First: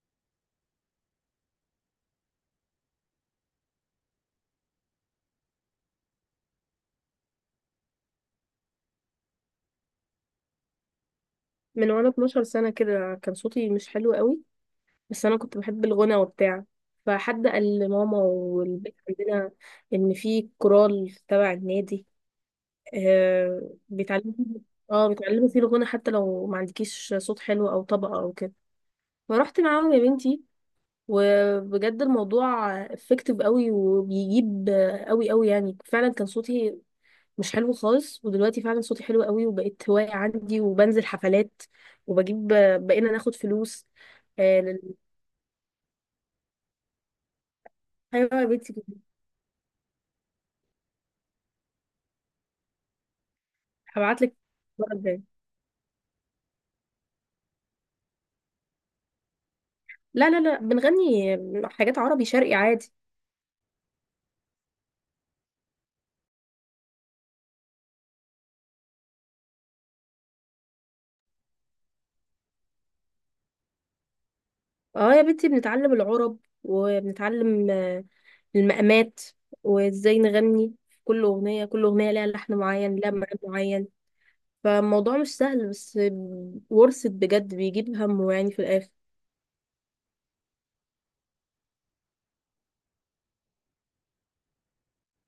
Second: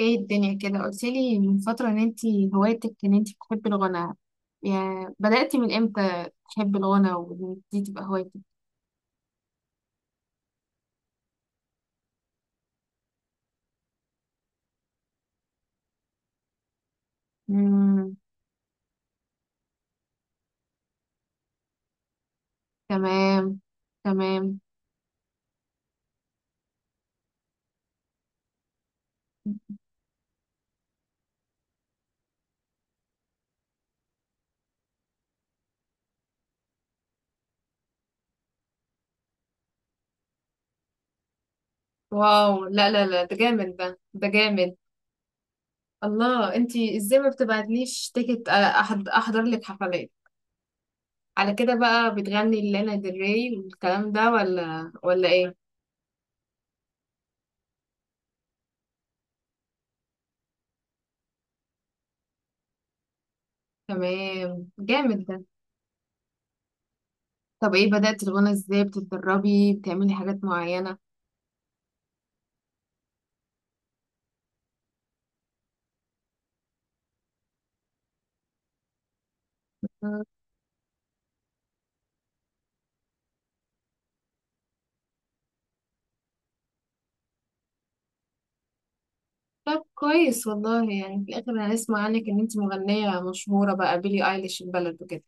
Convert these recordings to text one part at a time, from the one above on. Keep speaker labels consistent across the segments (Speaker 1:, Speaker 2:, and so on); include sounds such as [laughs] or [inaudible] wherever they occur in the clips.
Speaker 1: ايه الدنيا كده؟ قلتلي من فترة ان انتي هوايتك ان انتي بتحبي الغنى، يعني بدأتي من امتى تحبي الغنى وان دي تبقى هوايتك؟
Speaker 2: من وانا 12 سنة كده كان صوتي مش حلو قوي، بس انا كنت بحب الغنى وبتاع. فحد قال
Speaker 1: مم.
Speaker 2: لماما والبيت عندنا ان في كورال تبع النادي.
Speaker 1: تمام.
Speaker 2: آه بيتعلموا
Speaker 1: تمام.
Speaker 2: فيه- اه بيتعلموا فيه الغنى حتى لو ما عندكيش صوت حلو او طبقة او كده. فرحت معاهم يا بنتي، وبجد الموضوع افكتيف قوي وبيجيب قوي قوي، يعني فعلا كان صوتي مش حلو خالص، ودلوقتي فعلا صوتي حلو قوي وبقيت هواية عندي وبنزل حفلات وبجيب،
Speaker 1: واو! لا لا
Speaker 2: بقينا
Speaker 1: لا، ده
Speaker 2: ناخد
Speaker 1: جامد،
Speaker 2: فلوس.
Speaker 1: ده
Speaker 2: آه
Speaker 1: جامد.
Speaker 2: لل...
Speaker 1: الله! انتي ازاي ما بتبعتليش
Speaker 2: ايوه أيوة، يا
Speaker 1: تيكت؟
Speaker 2: بنتي،
Speaker 1: احضر لك حفلات. على كده بقى بتغني لانا ديل ري والكلام
Speaker 2: هبعت
Speaker 1: ده
Speaker 2: لك
Speaker 1: ولا
Speaker 2: المرة الجاية.
Speaker 1: ولا ايه؟
Speaker 2: لا لا لا، بنغني حاجات عربي شرقي عادي.
Speaker 1: تمام. جامد ده. طب ايه؟ بدأتي الغنى ازاي؟ بتتدربي؟ بتعملي حاجات معينة؟
Speaker 2: اه يا بنتي، بنتعلم العرب وبنتعلم المقامات وازاي نغني. كل اغنية كل اغنية لها لحن معين لها مقام معين، فالموضوع مش سهل، بس ورثت بجد بيجيب همه يعني في الاخر.
Speaker 1: طب كويس والله، يعني في الآخر هنسمع عنك إن أنت مغنية مشهورة بقى، بيلي أيليش البلد وكده.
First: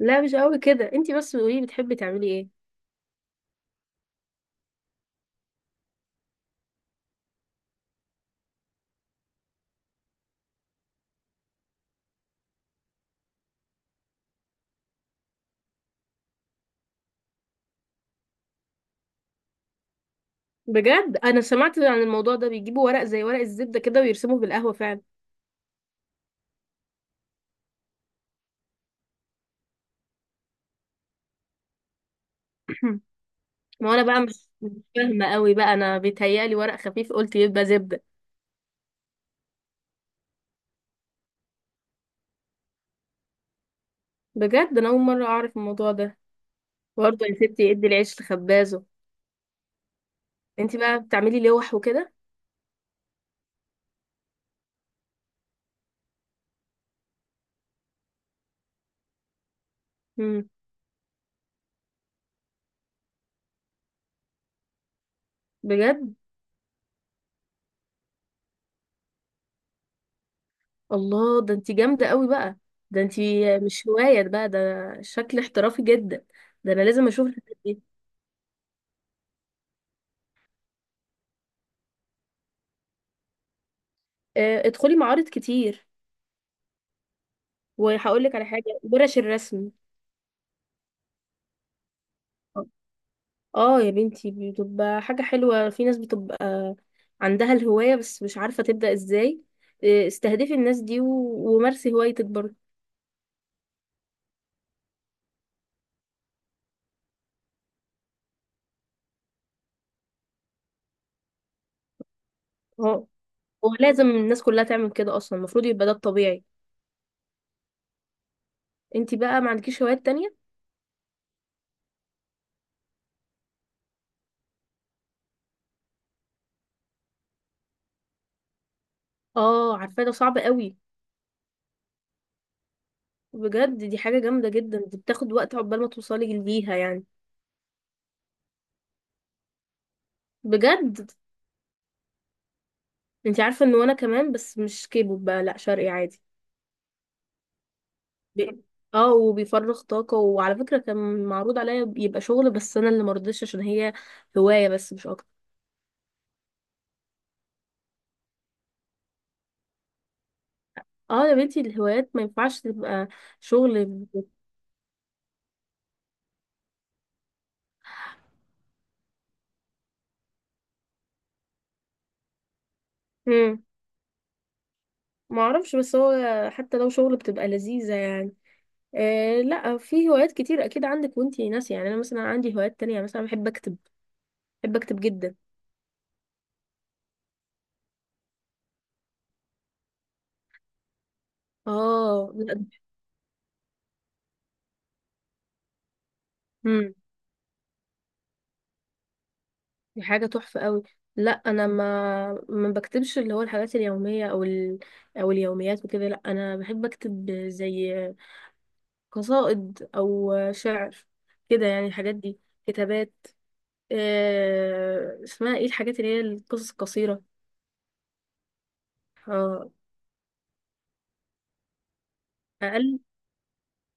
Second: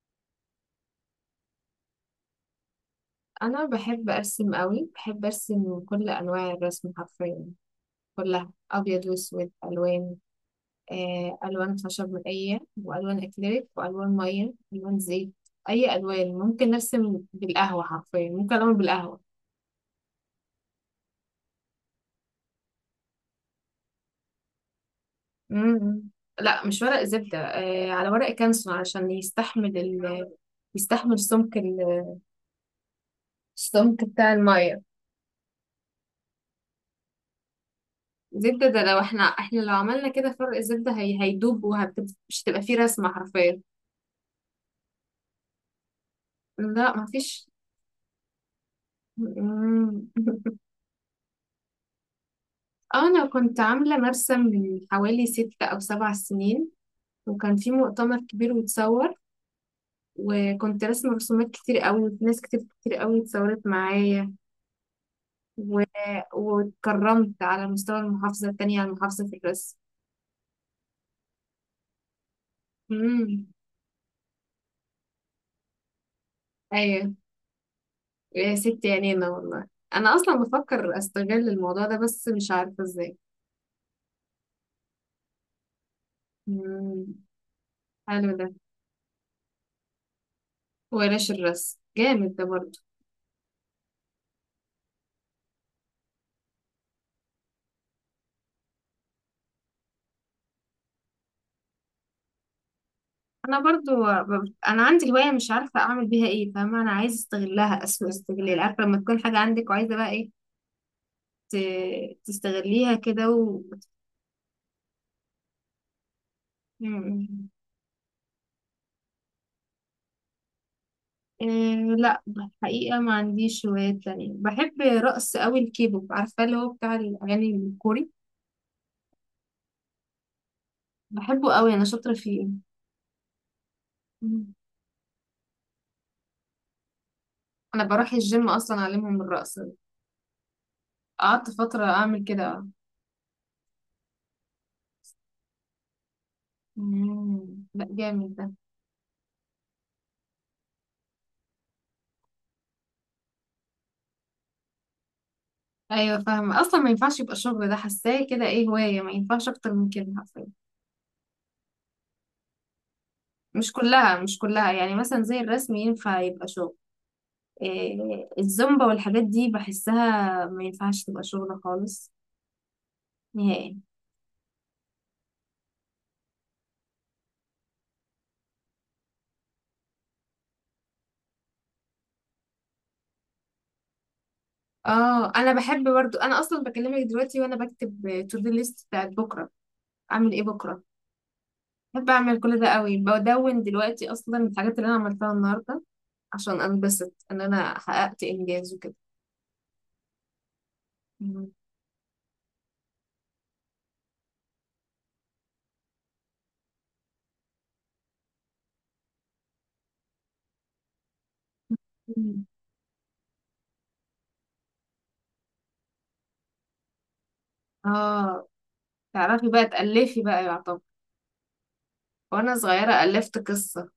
Speaker 2: لا مش قوي كده، انتي بس قولي بتحبي تعملي ايه.
Speaker 1: أنا بحب أرسم قوي، بحب أرسم كل أنواع الرسم حرفيا. كلها أبيض وأسود، ألوان. ألوان خشب مائية، وألوان أكريليك، وألوان مية، ألوان زيت. أي ألوان. ممكن أرسم بالقهوة حرفيا، ممكن أعمل بالقهوة.
Speaker 2: بجد انا سمعت عن الموضوع ده، بيجيبوا ورق زي ورق الزبده كده ويرسموه بالقهوه فعلا.
Speaker 1: امم. لا، مش ورق زبدة، على ورق كانسون علشان يستحمل ال يستحمل سمك
Speaker 2: [clears throat] ما هو انا
Speaker 1: السمك
Speaker 2: بقى
Speaker 1: بتاع
Speaker 2: مش
Speaker 1: المية.
Speaker 2: فاهمه قوي بقى، انا بيتهيألي ورق خفيف قلت يبقى زبده.
Speaker 1: زبدة ده لو احنا لو عملنا كده، فرق الزبدة هي هيدوب ومش هتبقى فيه رسمة حرفيا.
Speaker 2: بجد انا اول مره اعرف الموضوع ده.
Speaker 1: لا،
Speaker 2: برضه يا
Speaker 1: مفيش.
Speaker 2: ستي ادي العيش لخبازه.
Speaker 1: مم.
Speaker 2: انت بقى بتعملي لوح وكده.
Speaker 1: [laughs] انا كنت عاملة مرسم من حوالي 6 أو 7 سنين، وكان في مؤتمر كبير واتصور.
Speaker 2: امم.
Speaker 1: وكنت رسمة رسومات كتير قوي، وناس كتير كتير قوي اتصورت معايا. و...
Speaker 2: بجد
Speaker 1: واتكرمت على مستوى المحافظة، التانية على المحافظة في الرسم.
Speaker 2: الله ده انت جامده قوي بقى. ده انت
Speaker 1: مم.
Speaker 2: مش هوايه بقى ده، شكل احترافي جدا. ده انا لازم
Speaker 1: ايوه.
Speaker 2: اشوف الحاجات دي.
Speaker 1: يا ست عينينا والله. انا اصلا بفكر استغل الموضوع ده، بس مش عارفة ازاي.
Speaker 2: ادخلي معارض كتير،
Speaker 1: مم.
Speaker 2: وهقول
Speaker 1: حلو
Speaker 2: لك على
Speaker 1: ده.
Speaker 2: حاجه، ورش الرسم.
Speaker 1: ورش الرسم جامد ده برضو.
Speaker 2: اه يا بنتي بتبقى حاجة حلوة، في ناس بتبقى عندها الهواية بس مش عارفة تبدأ ازاي. استهدفي الناس دي ومارسي هوايتك برضه.
Speaker 1: انا برضو انا عندي هوايه مش عارفه اعمل بيها ايه، فاهمه؟ انا عايزه استغلها اسوء استغلال، عارفه؟ لما تكون حاجه عندك وعايزه بقى ايه،
Speaker 2: هو
Speaker 1: تستغليها كده
Speaker 2: هو لازم الناس كلها تعمل كده، اصلا المفروض يبقى ده الطبيعي.
Speaker 1: مم.
Speaker 2: انتي بقى ما عندكيش هوايات تانية؟
Speaker 1: إيه؟ لا، الحقيقه ما عنديش هوايات تانية. بحب رقص قوي، الكيبوب، عارفه؟ اللي هو بتاع الاغاني الكوري.
Speaker 2: اه عارفة، ده صعب قوي.
Speaker 1: بحبه قوي، انا شاطره فيه.
Speaker 2: بجد دي حاجة جامدة
Speaker 1: مم.
Speaker 2: جدا، دي بتاخد وقت عقبال ما توصلي ليها يعني.
Speaker 1: انا بروح الجيم اصلا اعلمهم الرقص.
Speaker 2: بجد
Speaker 1: قعدت فتره اعمل كده.
Speaker 2: انتي عارفة ان وانا كمان، بس مش كيبو بقى، لا شرقي عادي.
Speaker 1: مم. لا، جامد ده.
Speaker 2: ب- اه وبيفرغ طاقة، وعلى فكرة كان معروض عليا يبقى شغل بس انا اللي مرضتش، عشان هي هواية بس مش اكتر.
Speaker 1: ايوه، فاهمه، اصلا ما ينفعش يبقى الشغل ده. حاساه كده ايه، هوايه ما ينفعش اكتر من كده حرفيا.
Speaker 2: اه يا بنتي الهوايات ما ينفعش تبقى
Speaker 1: مش
Speaker 2: شغل.
Speaker 1: كلها مش كلها يعني مثلا زي الرسم ينفع يبقى شغل. إيه الزومبا والحاجات دي، بحسها ما ينفعش تبقى شغل خالص.
Speaker 2: امم
Speaker 1: نهائي.
Speaker 2: ما اعرفش، بس هو حتى لو شغل بتبقى لذيذة يعني. آه لا، في هوايات كتير اكيد عندك وانتي ناسية، يعني انا مثلا عندي هوايات تانية، يعني مثلا بحب اكتب، بحب اكتب
Speaker 1: اه،
Speaker 2: جدا.
Speaker 1: انا بحب برضو. انا اصلا بكلمك دلوقتي وانا بكتب تو دو ليست بتاعت بكره. اعمل ايه بكره؟ بحب
Speaker 2: اه
Speaker 1: اعمل كل ده قوي، بدون دلوقتي اصلا الحاجات اللي انا عملتها النهارده، عشان
Speaker 2: لا
Speaker 1: انبسط ان انا حققت انجاز وكده.
Speaker 2: دي حاجة تحفة قوي. لا انا ما بكتبش اللي هو الحاجات اليومية او او اليوميات وكده، لا انا بحب اكتب زي قصائد او شعر كده يعني، الحاجات دي
Speaker 1: مم.
Speaker 2: كتابات. اسمها ايه الحاجات اللي هي القصص القصيرة؟
Speaker 1: اه. تعرفي بقى
Speaker 2: اه.
Speaker 1: تألفي بقى يعتبر؟ وأنا
Speaker 2: اقل؟
Speaker 1: صغيرة ألفت قصة.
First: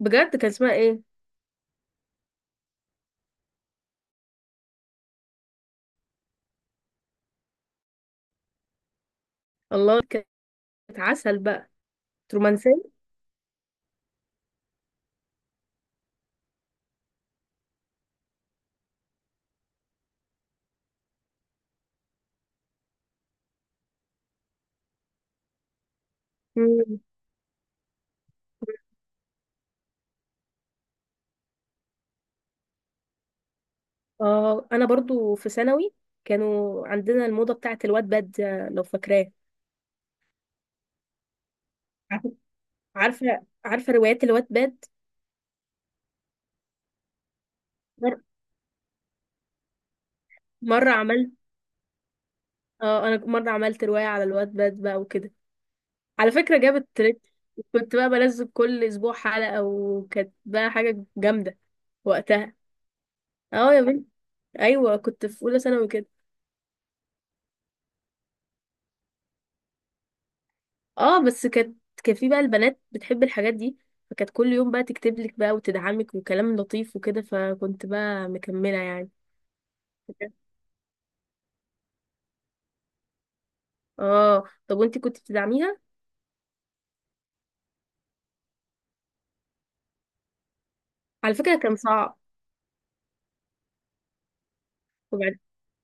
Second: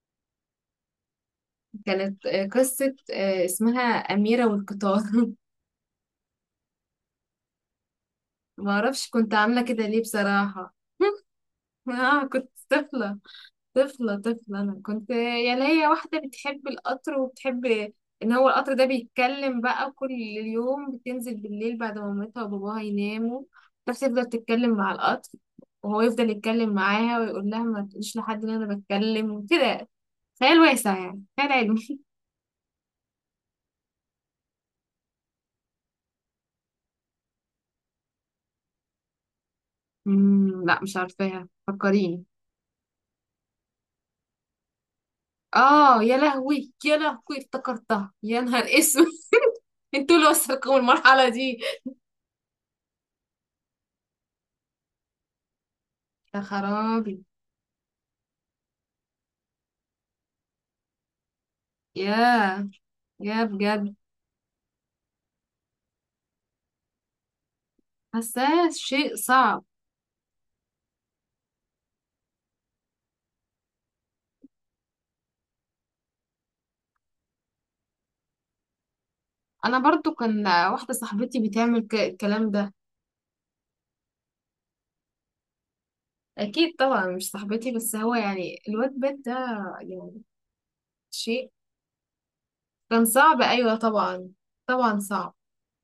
Speaker 2: بجد كان اسمها ايه؟
Speaker 1: كانت قصة اسمها أميرة والقطار. [laughs] معرفش كنت عاملة كده ليه
Speaker 2: الله كانت
Speaker 1: بصراحة.
Speaker 2: عسل بقى،
Speaker 1: [laughs] كنت
Speaker 2: رومانسية.
Speaker 1: طفلة. طفلة طفلة، أنا كنت يعني هي واحدة بتحب القطر، وبتحب إن هو القطر ده بيتكلم. بقى كل يوم بتنزل بالليل بعد ما مامتها وباباها يناموا، بس تفضل تتكلم مع القطر، وهو يفضل يتكلم
Speaker 2: مم.
Speaker 1: معاها ويقول لها ما تقوليش لحد إن أنا بتكلم وكده. خيال واسع، يعني خيال علمي.
Speaker 2: اه انا برضو في ثانوي كانوا عندنا الموضة بتاعت الواد باد، لو فاكراه.
Speaker 1: مم. لا، مش عارفاها، فكريني.
Speaker 2: عارفة عارفة، روايات الواتباد باد.
Speaker 1: اه! يا لهوي، يا لهوي، افتكرتها!
Speaker 2: مر...
Speaker 1: يا نهار اسود! [laughs] انتوا اللي وصلكم
Speaker 2: مرة
Speaker 1: المرحلة
Speaker 2: عملت
Speaker 1: دي؟
Speaker 2: اه انا مرة عملت رواية على الواتباد باد بقى وكده، على
Speaker 1: يا
Speaker 2: فكرة جابت
Speaker 1: خرابي!
Speaker 2: تريت. كنت بقى بنزل كل اسبوع حلقة، وكانت بقى حاجة جامدة وقتها.
Speaker 1: يا يا
Speaker 2: اه يا
Speaker 1: بجد!
Speaker 2: بنت. ايوه كنت في اولى ثانوي كده.
Speaker 1: حاساه شيء صعب.
Speaker 2: اه بس كانت كان في بقى البنات بتحب الحاجات دي، فكانت كل يوم بقى تكتب لك بقى وتدعمك وكلام لطيف وكده، فكنت بقى مكملة يعني.
Speaker 1: انا برضو كان واحدة صاحبتي بتعمل الكلام ده.
Speaker 2: اه طب وانتي كنت بتدعميها؟
Speaker 1: اكيد طبعا، مش صاحبتي بس، هو يعني الواد بيت ده، يعني
Speaker 2: على
Speaker 1: شيء.
Speaker 2: فكرة كان صعب.
Speaker 1: كان صعب، ايوه طبعا. طبعا صعب.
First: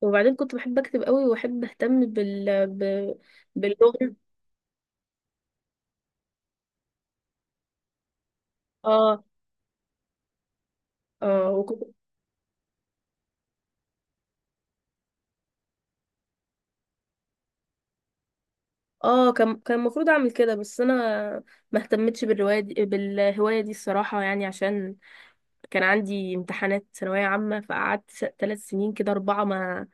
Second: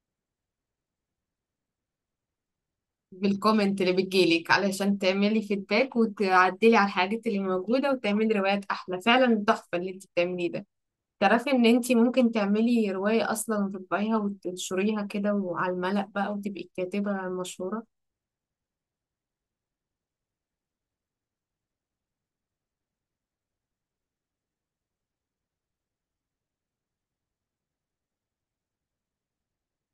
Speaker 2: وبعدين كنت بحب اكتب قوي واحب اهتم
Speaker 1: بالكومنت اللي
Speaker 2: باللغه.
Speaker 1: بتجيلك علشان تعملي فيدباك، وتعدلي على الحاجات اللي موجودة، وتعملي روايات أحلى.
Speaker 2: اه
Speaker 1: فعلا تحفة اللي انت بتعمليه ده.
Speaker 2: اه
Speaker 1: تعرفي ان
Speaker 2: وكنت،
Speaker 1: انت ممكن تعملي رواية أصلا، وتطبعيها وتنشريها كده وعلى الملأ بقى، وتبقي الكاتبة المشهورة.
Speaker 2: اه كان المفروض اعمل كده، بس انا ما اهتمتش بالروايه دي بالهوايه دي الصراحه، يعني عشان كان عندي امتحانات ثانويه عامه، فقعدت ثلاث سنين كده اربعه، ما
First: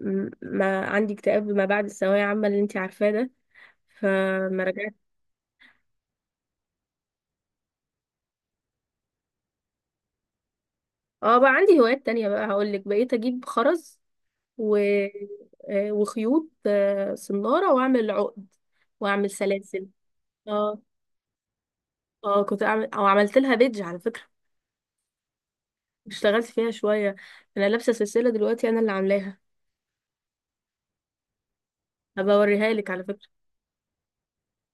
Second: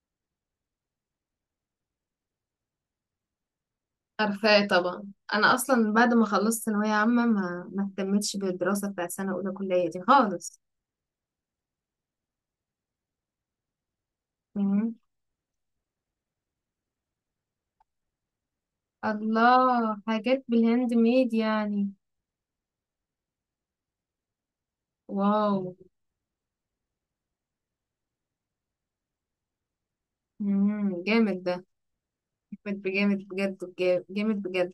Speaker 2: م- ما عندي اكتئاب ما بعد الثانويه عامه اللي انت عارفاه ده، فما
Speaker 1: عارفاه
Speaker 2: رجعت.
Speaker 1: طبعا. أنا أصلا بعد ما خلصت ثانوية عامة ما اهتمتش بالدراسة بتاع سنة أولى كلية دي خالص.
Speaker 2: اه بقى عندي هوايات تانية، بقى هقول لك، بقيت اجيب خرز و...
Speaker 1: مم.
Speaker 2: آه، وخيوط صنارة واعمل عقد واعمل سلاسل.
Speaker 1: الله، حاجات
Speaker 2: اه
Speaker 1: بالهاند ميد يعني؟
Speaker 2: اه كنت اعمل او عملت لها بيدج على فكرة،
Speaker 1: واو!
Speaker 2: اشتغلت فيها شوية. انا لابسة سلسلة دلوقتي انا اللي عاملاها،
Speaker 1: مم. جامد ده.
Speaker 2: هبقى اوريها
Speaker 1: جامد
Speaker 2: لك على
Speaker 1: بجامد،
Speaker 2: فكرة.
Speaker 1: بجد. جامد بجد.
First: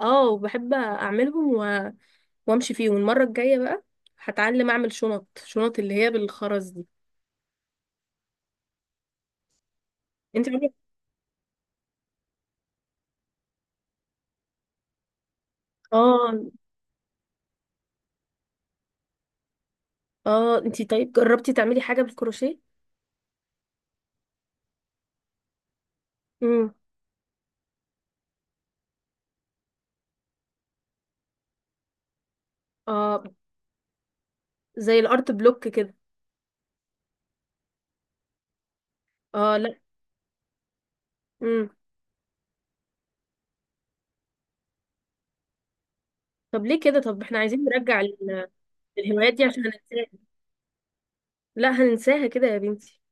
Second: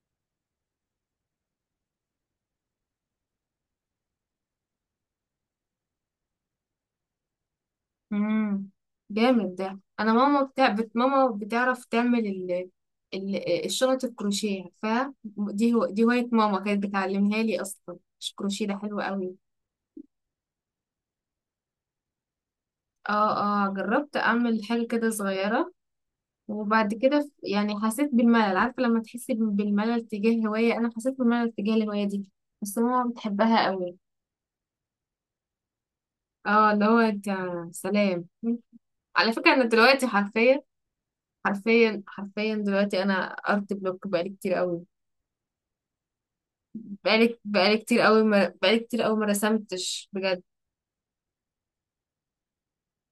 Speaker 2: اه وبحب اعملهم وامشي فيهم. المرة الجاية بقى هتعلم اعمل شنط، شنط اللي هي بالخرز دي.
Speaker 1: امم. جامد ده. انا ماما
Speaker 2: انت عملت؟
Speaker 1: ماما بتعرف تعمل الشنط الكروشيه، عارفاها دي؟
Speaker 2: [laughs]
Speaker 1: دي هوايه
Speaker 2: اه.
Speaker 1: ماما كانت بتعلمها لي اصلا. مش الكروشيه ده حلو قوي؟
Speaker 2: اه انت طيب جربتي تعملي حاجة بالكروشيه؟
Speaker 1: اه، اه، جربت اعمل حاجه كده صغيره.
Speaker 2: امم
Speaker 1: وبعد كده يعني حسيت بالملل. عارفه لما تحسي بالملل تجاه هوايه، انا حسيت بالملل تجاه الهوايه دي. بس ماما
Speaker 2: اه
Speaker 1: بتحبها قوي.
Speaker 2: زي الارت بلوك كده.
Speaker 1: اه، اللي هو انت. سلام. على فكره
Speaker 2: اه
Speaker 1: انا
Speaker 2: لا
Speaker 1: دلوقتي حرفيا،
Speaker 2: امم.
Speaker 1: حرفيا حرفيا دلوقتي انا ارت بلوك بقالي كتير قوي.
Speaker 2: طب ليه كده، طب احنا
Speaker 1: بقالي
Speaker 2: عايزين
Speaker 1: بقالي كتير
Speaker 2: نرجع
Speaker 1: قوي، ما بقالي كتير قوي ما
Speaker 2: الهوايات دي عشان هننساها،
Speaker 1: رسمتش بجد.
Speaker 2: لا هننساها كده يا بنتي.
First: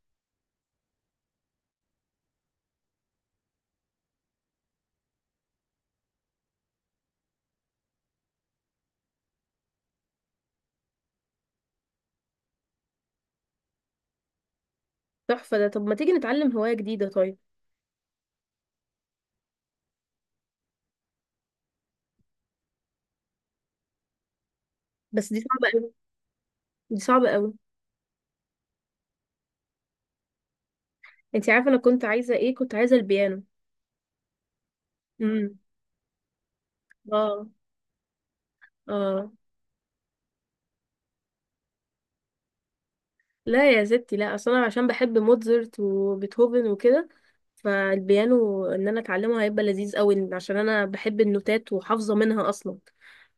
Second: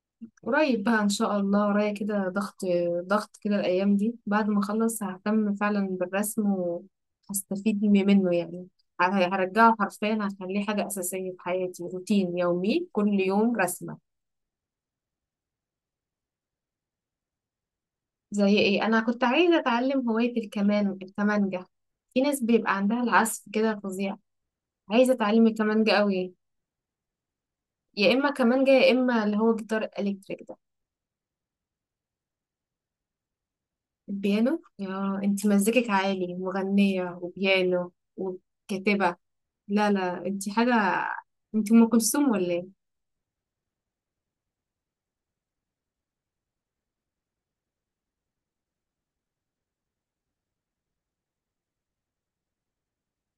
Speaker 1: قريب بقى ان شاء الله، ورايا كده ضغط. ضغط كده الايام دي، بعد ما اخلص ههتم فعلا بالرسم وهستفيد منه يعني. ه- هرجعه حرفيا، هخليه حاجة أساسية في حياتي، روتين يومي، كل يوم رسمة.
Speaker 2: تحفة ده، طب ما تيجي نتعلم هواية جديدة طيب.
Speaker 1: زي إيه؟ أنا كنت عايزة أتعلم هواية الكمان، الكمانجة. في ناس بيبقى عندها العزف كده فظيع. عايزة
Speaker 2: بس دي
Speaker 1: أتعلم
Speaker 2: صعبة
Speaker 1: الكمانجة
Speaker 2: قوي،
Speaker 1: قوي.
Speaker 2: دي صعبة قوي.
Speaker 1: يا إما كمانجة، يا إما اللي هو جيتار إلكتريك ده.
Speaker 2: انت عارفة انا كنت عايزة ايه؟ كنت عايزة البيانو.
Speaker 1: البيانو؟ يا انت
Speaker 2: امم
Speaker 1: مزيكك عالي، مغنية
Speaker 2: اه
Speaker 1: وبيانو وكاتبة.
Speaker 2: اه.
Speaker 1: لا لا، انت حاجة. انت ام كلثوم ولا ايه؟
Speaker 2: لا يا ستي، لا اصل انا عشان بحب موتزارت وبيتهوفن وكده، فالبيانو ان انا اتعلمه هيبقى لذيذ قوي، عشان انا بحب النوتات وحافظه منها اصلا،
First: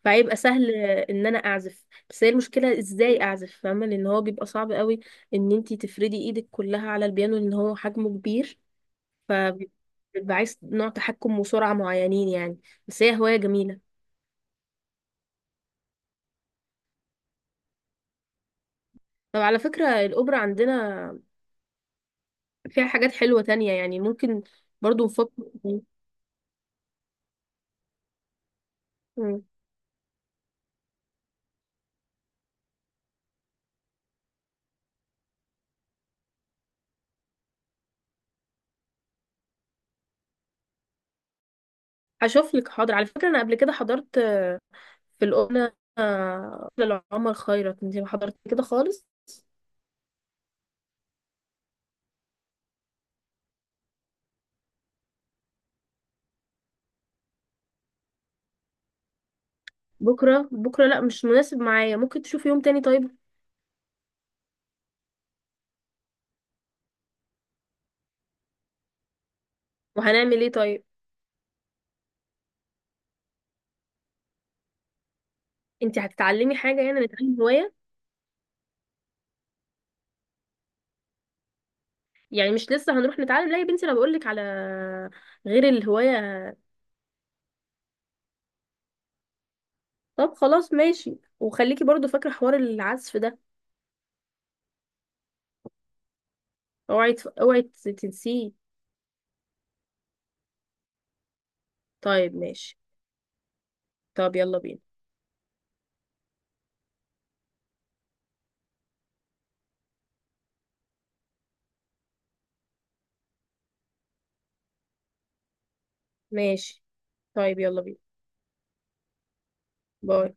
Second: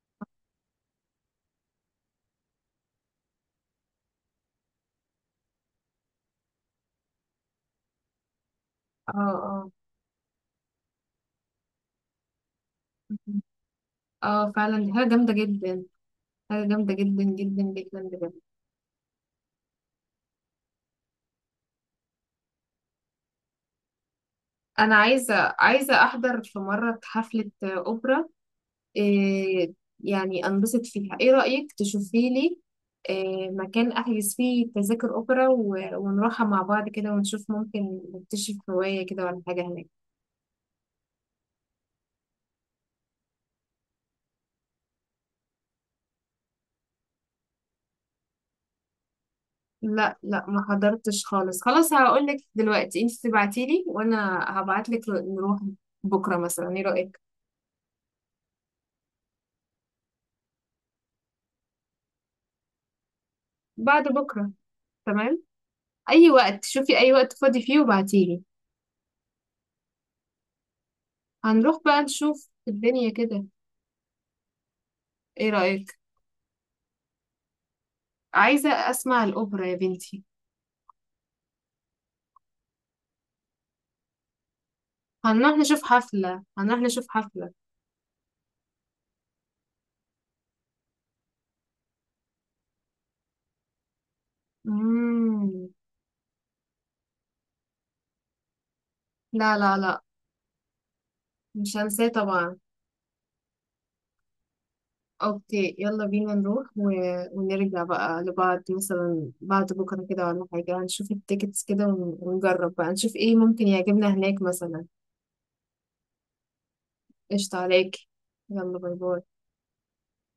Speaker 2: فهيبقى سهل ان انا اعزف. بس هي المشكله ازاي اعزف، فاهمه، لان هو بيبقى صعب قوي ان انتي تفردي ايدك كلها على البيانو لان هو حجمه كبير،
Speaker 1: اه، اه،
Speaker 2: فبيبقى عايز نوع تحكم وسرعه معينين يعني. بس هي هوايه جميله.
Speaker 1: اه، فعلا دي حاجة جامدة جدا. حاجة جامدة جدا جدا جدا، بجد.
Speaker 2: طب على فكره الاوبرا عندنا فيها حاجات حلوه تانية يعني، ممكن
Speaker 1: انا
Speaker 2: برضو نفكر.
Speaker 1: عايزة احضر في مرة حفلة اوبرا. إيه. يعني انبسط فيها. ايه رأيك تشوفي لي إيه مكان احجز فيه تذاكر اوبرا، ونروحها مع بعض كده ونشوف ممكن نكتشف هواية كده ولا حاجة هناك؟
Speaker 2: هشوف لك حاضر. على فكرة انا قبل كده حضرت في القناة لعمر خيرت، انت ما حضرت كده خالص؟
Speaker 1: لا، لا، ما حضرتش خالص. خلاص هقول لك دلوقتي، انت تبعتي لي وانا هبعت لك، نروح. بكره مثلا، ايه رايك؟
Speaker 2: بكرة؟ بكرة لا مش مناسب معايا، ممكن تشوفي يوم تاني طيب.
Speaker 1: بعد بكره. تمام. اي وقت، شوفي اي وقت فاضي فيه وبعتي لي.
Speaker 2: وهنعمل ايه طيب؟
Speaker 1: هنروح بقى نشوف الدنيا كده. ايه
Speaker 2: انت
Speaker 1: رايك؟
Speaker 2: هتتعلمي حاجة؟ يعني نتعلم هواية
Speaker 1: عايزه اسمع الاوبرا يا بنتي.
Speaker 2: يعني، مش لسه هنروح نتعلم، لا يا بنتي انا بقولك على
Speaker 1: هنروح
Speaker 2: غير
Speaker 1: نشوف حفله،
Speaker 2: الهواية.
Speaker 1: هنروح نشوف حفله.
Speaker 2: طب خلاص ماشي، وخليكي برضو فاكرة حوار العزف ده،
Speaker 1: امم.
Speaker 2: اوعي تنسيه.
Speaker 1: لا، لا، لا، مش هنساه
Speaker 2: طيب
Speaker 1: طبعا.
Speaker 2: ماشي، طب يلا بينا.
Speaker 1: اوكي، يلا بينا نروح ونرجع بقى لبعض مثلا بعد بكرة كده ولا حاجة، نشوف التيكتس كده ونجرب بقى نشوف ايه ممكن يعجبنا هناك مثلا.
Speaker 2: ماشي
Speaker 1: قشطة
Speaker 2: طيب يلا
Speaker 1: عليك.
Speaker 2: بينا.
Speaker 1: يلا، باي باي.
Speaker 2: باي.